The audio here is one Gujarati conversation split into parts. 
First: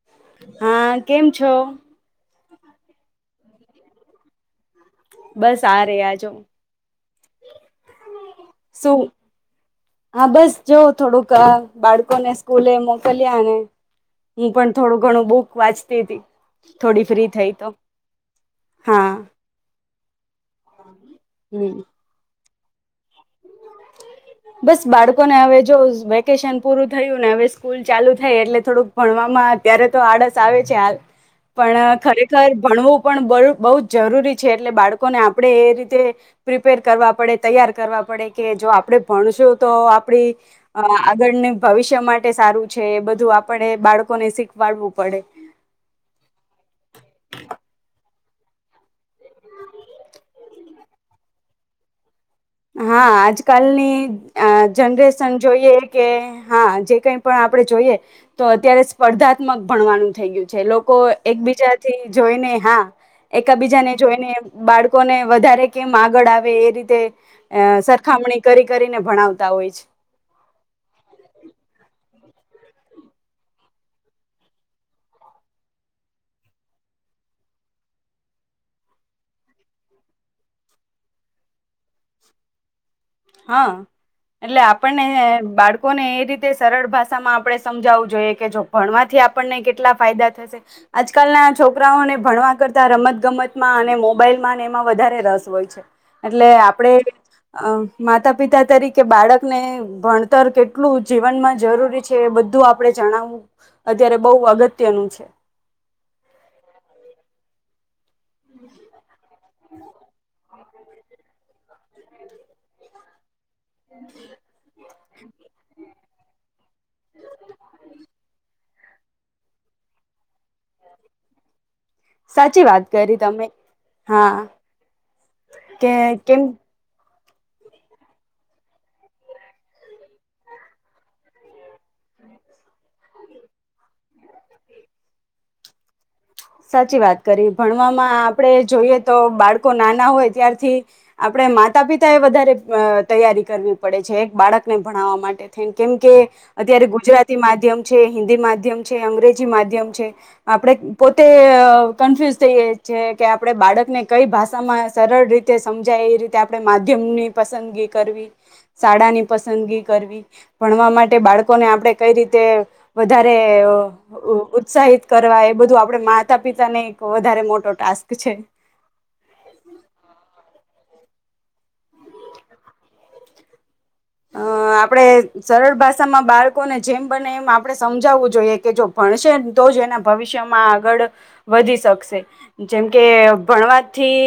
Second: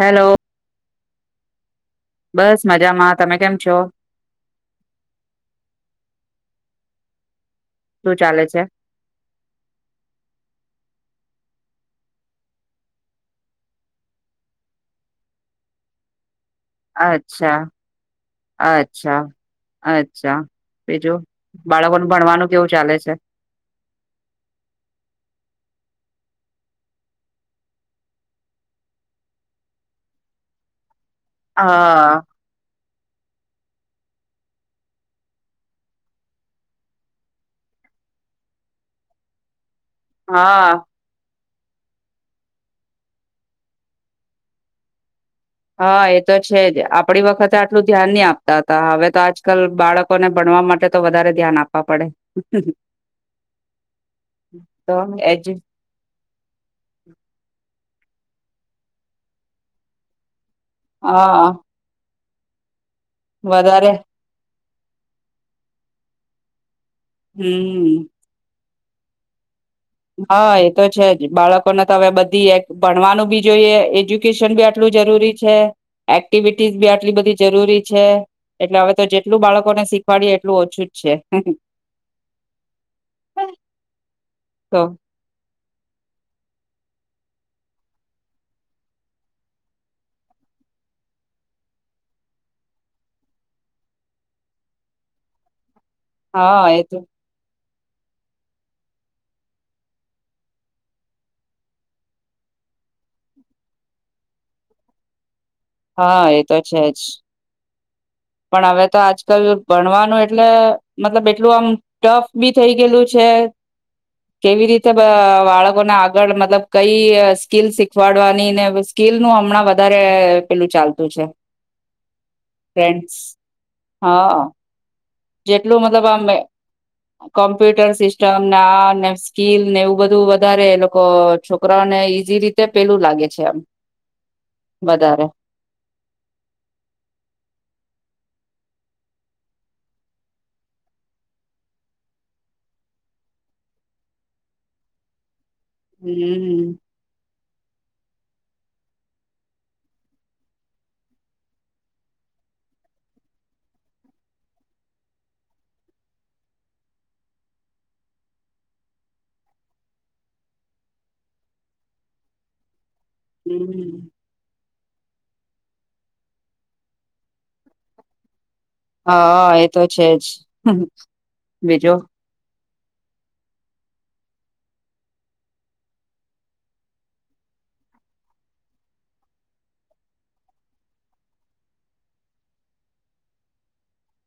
હેલો હા. કેમ છો? બસ મજામાં તમે કેમ છો? બસ આ ર આજો. શું ચાલે છે શું હા બસ જો. થોડુંક બાળકોને સ્કૂલે મોકલ્યા ને હું પણ થોડું ઘણું બુક વાંચતી હતી. થોડી ફ્રી થઈ અચ્છા તો હા. આ અચ્છા બેજો હમ બાળકોનું ભણવાનું કેવું ચાલે છે? બસ બાળકોને હવે જો વેકેશન પૂરું થયું ને હવે સ્કૂલ ચાલુ થાય એટલે થોડુંક ભણવામાં અત્યારે તો આળસ આવે છે હાલ પણ હા ખરેખર ભણવું પણ બહુ જ જરૂરી છે એટલે બાળકોને આપણે એ રીતે પ્રિપેર કરવા પડે તૈયાર કરવા પડે કે જો આપડે ભણશું તો આપડી હા અ આગળને ભવિષ્ય માટે સારું છે એ બધું આપણે બાળકોને શીખવાડવું પડે. હા એ તો છે જ આપડી વખતે આટલું ધ્યાન નહી આપતા હતા હવે તો આજકાલ બાળકોને ભણવા માટે તો વધારે ધ્યાન આપવા પડે. હા આજકાલની તો જનરેશન એજ જોઈએ કે હા જે કઈ પણ આપણે જોઈએ. તો અત્યારે સ્પર્ધાત્મક ભણવાનું થઇ ગયું. જે લોકો હા એકબીજાથી જઈનેહા વધારે એકબીજાને જોઈને બાળકોને વધારે કેમ આગળ આવે એ રીતે અ હમ સરખામણી કરી કરીને ભણાવતા હોય છે. હા એ તો છે જ બાળકોને તો હવે બધા. ભણવાનું બી જોઈએ એજ્યુકેશન બી આટલું જરૂરી છે એક્ટિવિટીઝ બી આટલી બધી જરૂરી છે એટલે હવે તો જેટલું બાળકોને શીખવાડીએ એટલું ઓછું જ છે. હા. એટલે તો આપણને બાળકોને એ રીતે સરળ ભાષા. માં આપણે સમજાવવું જોઈએ કે જો ભણવાથી આપણને કેટલા ફાયદા થશે આજકાલના છોકરાઓને ભણવા કરતા રમત ગમતમાં અને મોબાઈલ માંને એમાં વધારે રસ હોય છે. એટલે હા એ આપડે. તો અ માતા પિતા તરીકે બાળકને ભણતર કેટલું જીવનમાં જરૂરી છે એ બધું આપડણે જણાવવું અત્યારે બહુ અગત્યનું છે. હા એ તો છે જ. પણ હવે તો આજ. ક ભણવાનું એટલે. મતલબ એટલું આમ ટફ બી થઇ ગયેલું છે. કેવી રીતે બાળકો ના આ. આગળ મતલબ કઈ સ્કીલ શીખવાડવાનીને સ્કીિલ નું હમણાં વધારે પેલું ચાલતું છે. સાચી વાત ટ્રેન્ડસ કરી. તમે હા. જેટલું કે મતલબ આમ. કેમ કોમ્પ્યુટર સિસ્ટમને આ ને સ્કીલ ને એવું બધું વધારે એ લોકો છોકરાઓને ઈઝ રીતે પેલું લાગે છે એમ વધારે. સાચી વાત કરી ભણવામાં આપડે જોઈએ તો બાળકો નાના હોય ત્યારથી આપડ માતા પિતાએ વધારે તૈયારી કરવી પડે છે એક બાળકને ભણાવવા માટે. કેમ કે હમ અત્યારે ગુજરાતી માધ્યમ છે હિન્દી માધ્ય. અંગ્રેજી માધ્યમ છે આપણે. પોતે કન્ફ્યુઝ થઈએ છી છે કે આપણે બાળકને કઈ ભાષામાં સરળ રીતે સમજાય એ રીતે આપણે માધ્યમની પસંદગી કરવી શાળાની પસંદગી કરવી ભણવા માટે બાળકોને આપણે કઈ રીતે. વધારે ઉત્સાહિત. કરવા એ બધું. આપડ માતા પિતા ને એક વધારે મોટો ટાસ્ક છે. હા એ તો છે જ. બીજું. અ આપણેે સરળ ભાષામાં બાળકોને જેમ બને એમ આપણે સમજાવવું જોઈએ કે જો ભણશેને તો જ એના ભવિષ્યમાં આગળ વધી શકશે જેમ કે ભણવાથી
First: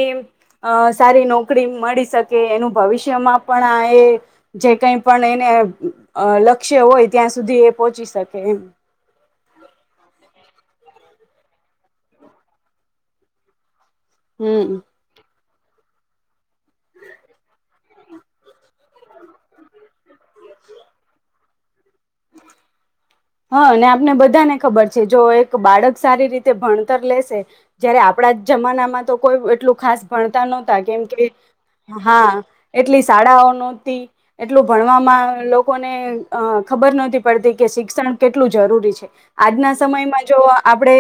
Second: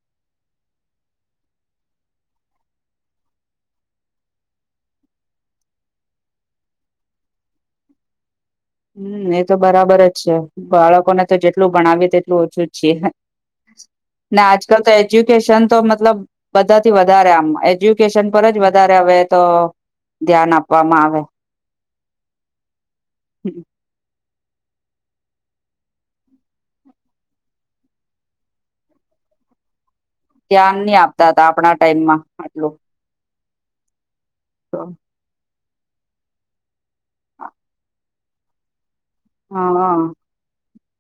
સારી નોકરી મળી શકે એનું ભવિષ્યમાં પણ આ એ. જે કઈ પણ એને લક્ષ્ય હોય ત્યાં સુધી એ પહોંચી શકે એમ. હમ એ તો બરાબર જ છે બાળકોને તો જેટલું ભણાવી તેટલું ઓછું જ છીએ. નાને આજ હમ કલ તો એજ્યુકેશન. તો મતલબ બધાથી વધારે આમ એજ્યુકેશન પર જ વધારે આવે તો ધ્યાન આપવામાં આવે. [inaudible] હા અને આપને બધા. બધાને ખબર છે જો એક બાળક સારી રીતે ભણતર લેશે જયારે આપડા જમાનામાં તો કોઈ એટલું ખાસ. ભણતા ધ્યાન નહતા નહી કેમ કે આપતા હતા આપણા ટાઈમમાં આટલું હા એટલી શાળાઓ ન તે એટલું ભણવામાં કોને અ ખબરહતી પડતી કે શિક્ષણ કેટલું જરૂરી છે આજના હા સમયમાં જો આપણે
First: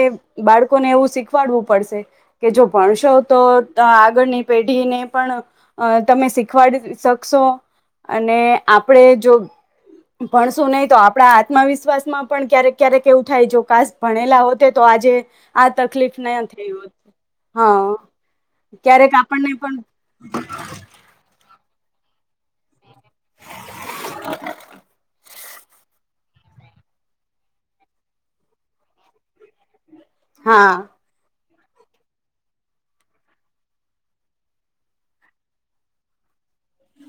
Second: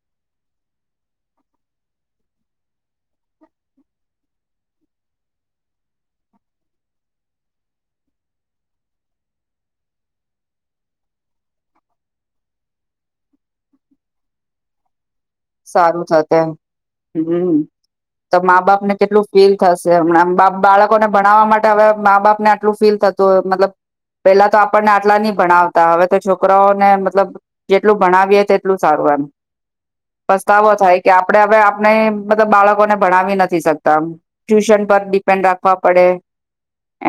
બાળકોને એવું શીખવાડવું પડશે કે જો ભણશો તો આગળની પેઢીને પણ તમે શીખવાડી શકશો અને આપણે જો ભણશું નહી તો આપણા આત્મવિશ્વાસ માં પણ ક્યારેક ક્યારેક એવું થાય જો કાસ ભણેલા હો તો આજે આ સારું તકલીફ થશે ન થઈ હોત હમ હા તો મા બાપ ને ક્યારેક કેટલું ફીલ આપણને પણ થશે હમણાં બા બાળકોને ભણાવવા માટે હવે મા બાપ ને આટલું ફીલ થ મતલબ પેલા તો આપણને આટલા ની ભણાવતા હવે તો છોકરાઓને મતલબ જેટલું ભણાવીએ તેટલું સારું એમ હા પસ્તાવો થાય કે આપડે હવે આપને મતલબ બાળકોને ભણાવી નથી શકતામ ટ્યુશન પર ડિપેન્ડ રાખવા પડે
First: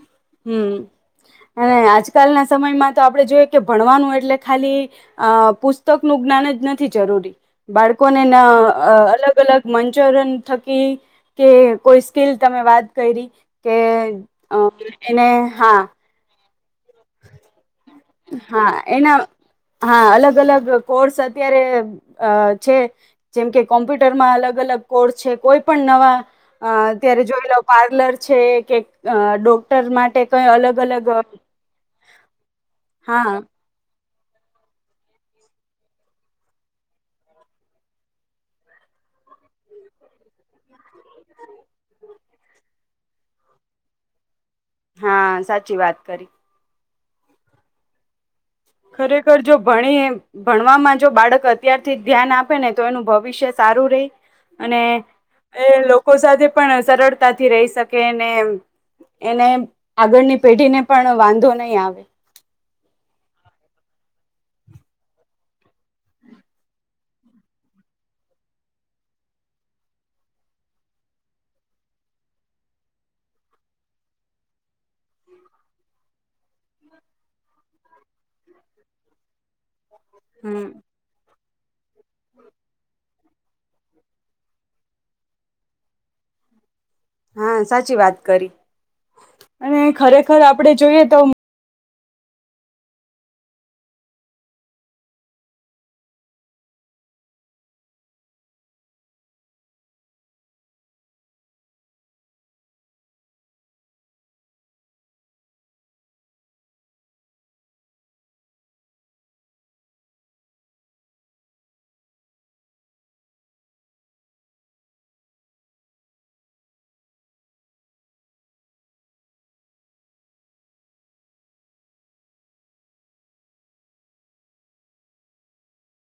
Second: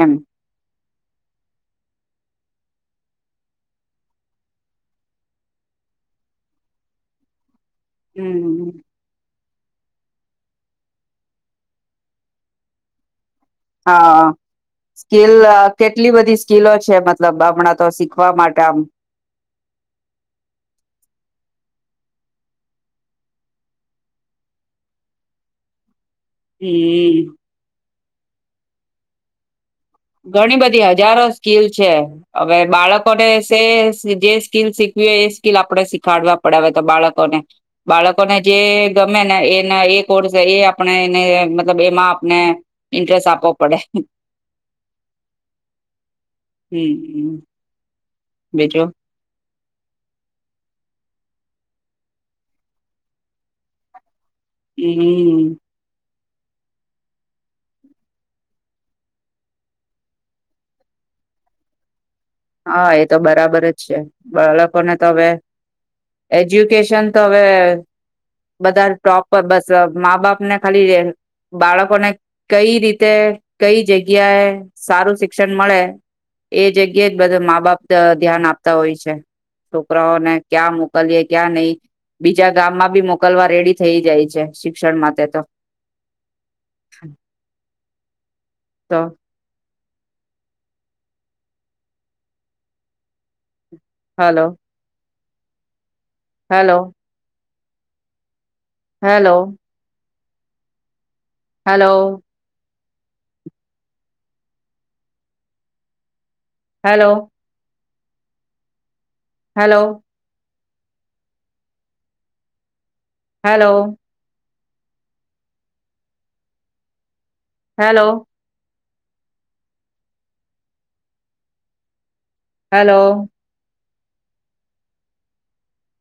એમ હમ અને આજકાલના સમયમાં તો આપણે જોઈએ કે ભણવાનું એટલે ખાલી અ પુસ્તક નું જ્ઞાન જ નથી જરૂરી બાળકોને ના હમ અલગ અલગ મંચોરન થકી કે કોઈ સ્કીલ તમે વાત કરી કે અ એને લ હા કેટલી બધી કિલો છે મતલબ હણા તો શીખવા માટે હા આમ એના હા અલગ અલગ કોર્સ અત્યારે અ છે જેમ કે કોમ્પ્યુટરમાં અલગ અલગ કોર્સ છે કોઈ પણ નવા અ અત્યારે હમ જોઈ લ પાર્લર છે કે ડો ઘણી બધી હજારો સ્કીલ છે હવે બાળકટે હા સ જે સ્કીલ શીખવી હોય એ સ્કીિલ આપણે શીખાડવા પડ તો બાળકોને બાળકોને જે ગમે ને એના એ કોર્સ એ આપણે એને મતલબ એમાં આપને ઇન્ટરેસ્ટ આપવો પડે હા સાચી વાત કરી હમ હમ ખરેખર જો ભણી ભણવામાં જો બાળક અત્યારથી ધ્યાન આપે ને તો એનું ભવિષ્ય સારું રહી અને હમ એ લોકો લોકો સાથે પણ સરળતાથી રહી શકેને એને આગળની પેઢી ને પણ વાંધો નહીં આવે હા એ તો બરાબર છે બાળકોને તો હવે એજ્યુકેશન તો હવે બધા ટોપ બસ મા બાપને ખાલી બાળકોને કઈ રીતે કઈ જગ્યાએ સારું શિક્ષણ મળે એ જગ્યા બધા મા બાપ ધ્યાન આપતા હોય છે છોકરાઓ ને હમ ક્યા મોકલીએ ક્યાં નહી બીજા ગામ માં બી મોક મોકલવા રેડી થઈ જાય છે શિક્ષણ માટે તો હા સાચી વાત કરી તો અને ખરેખર આપડે જોઈએ તો હાલો hello hello hello hello hello hello hello hello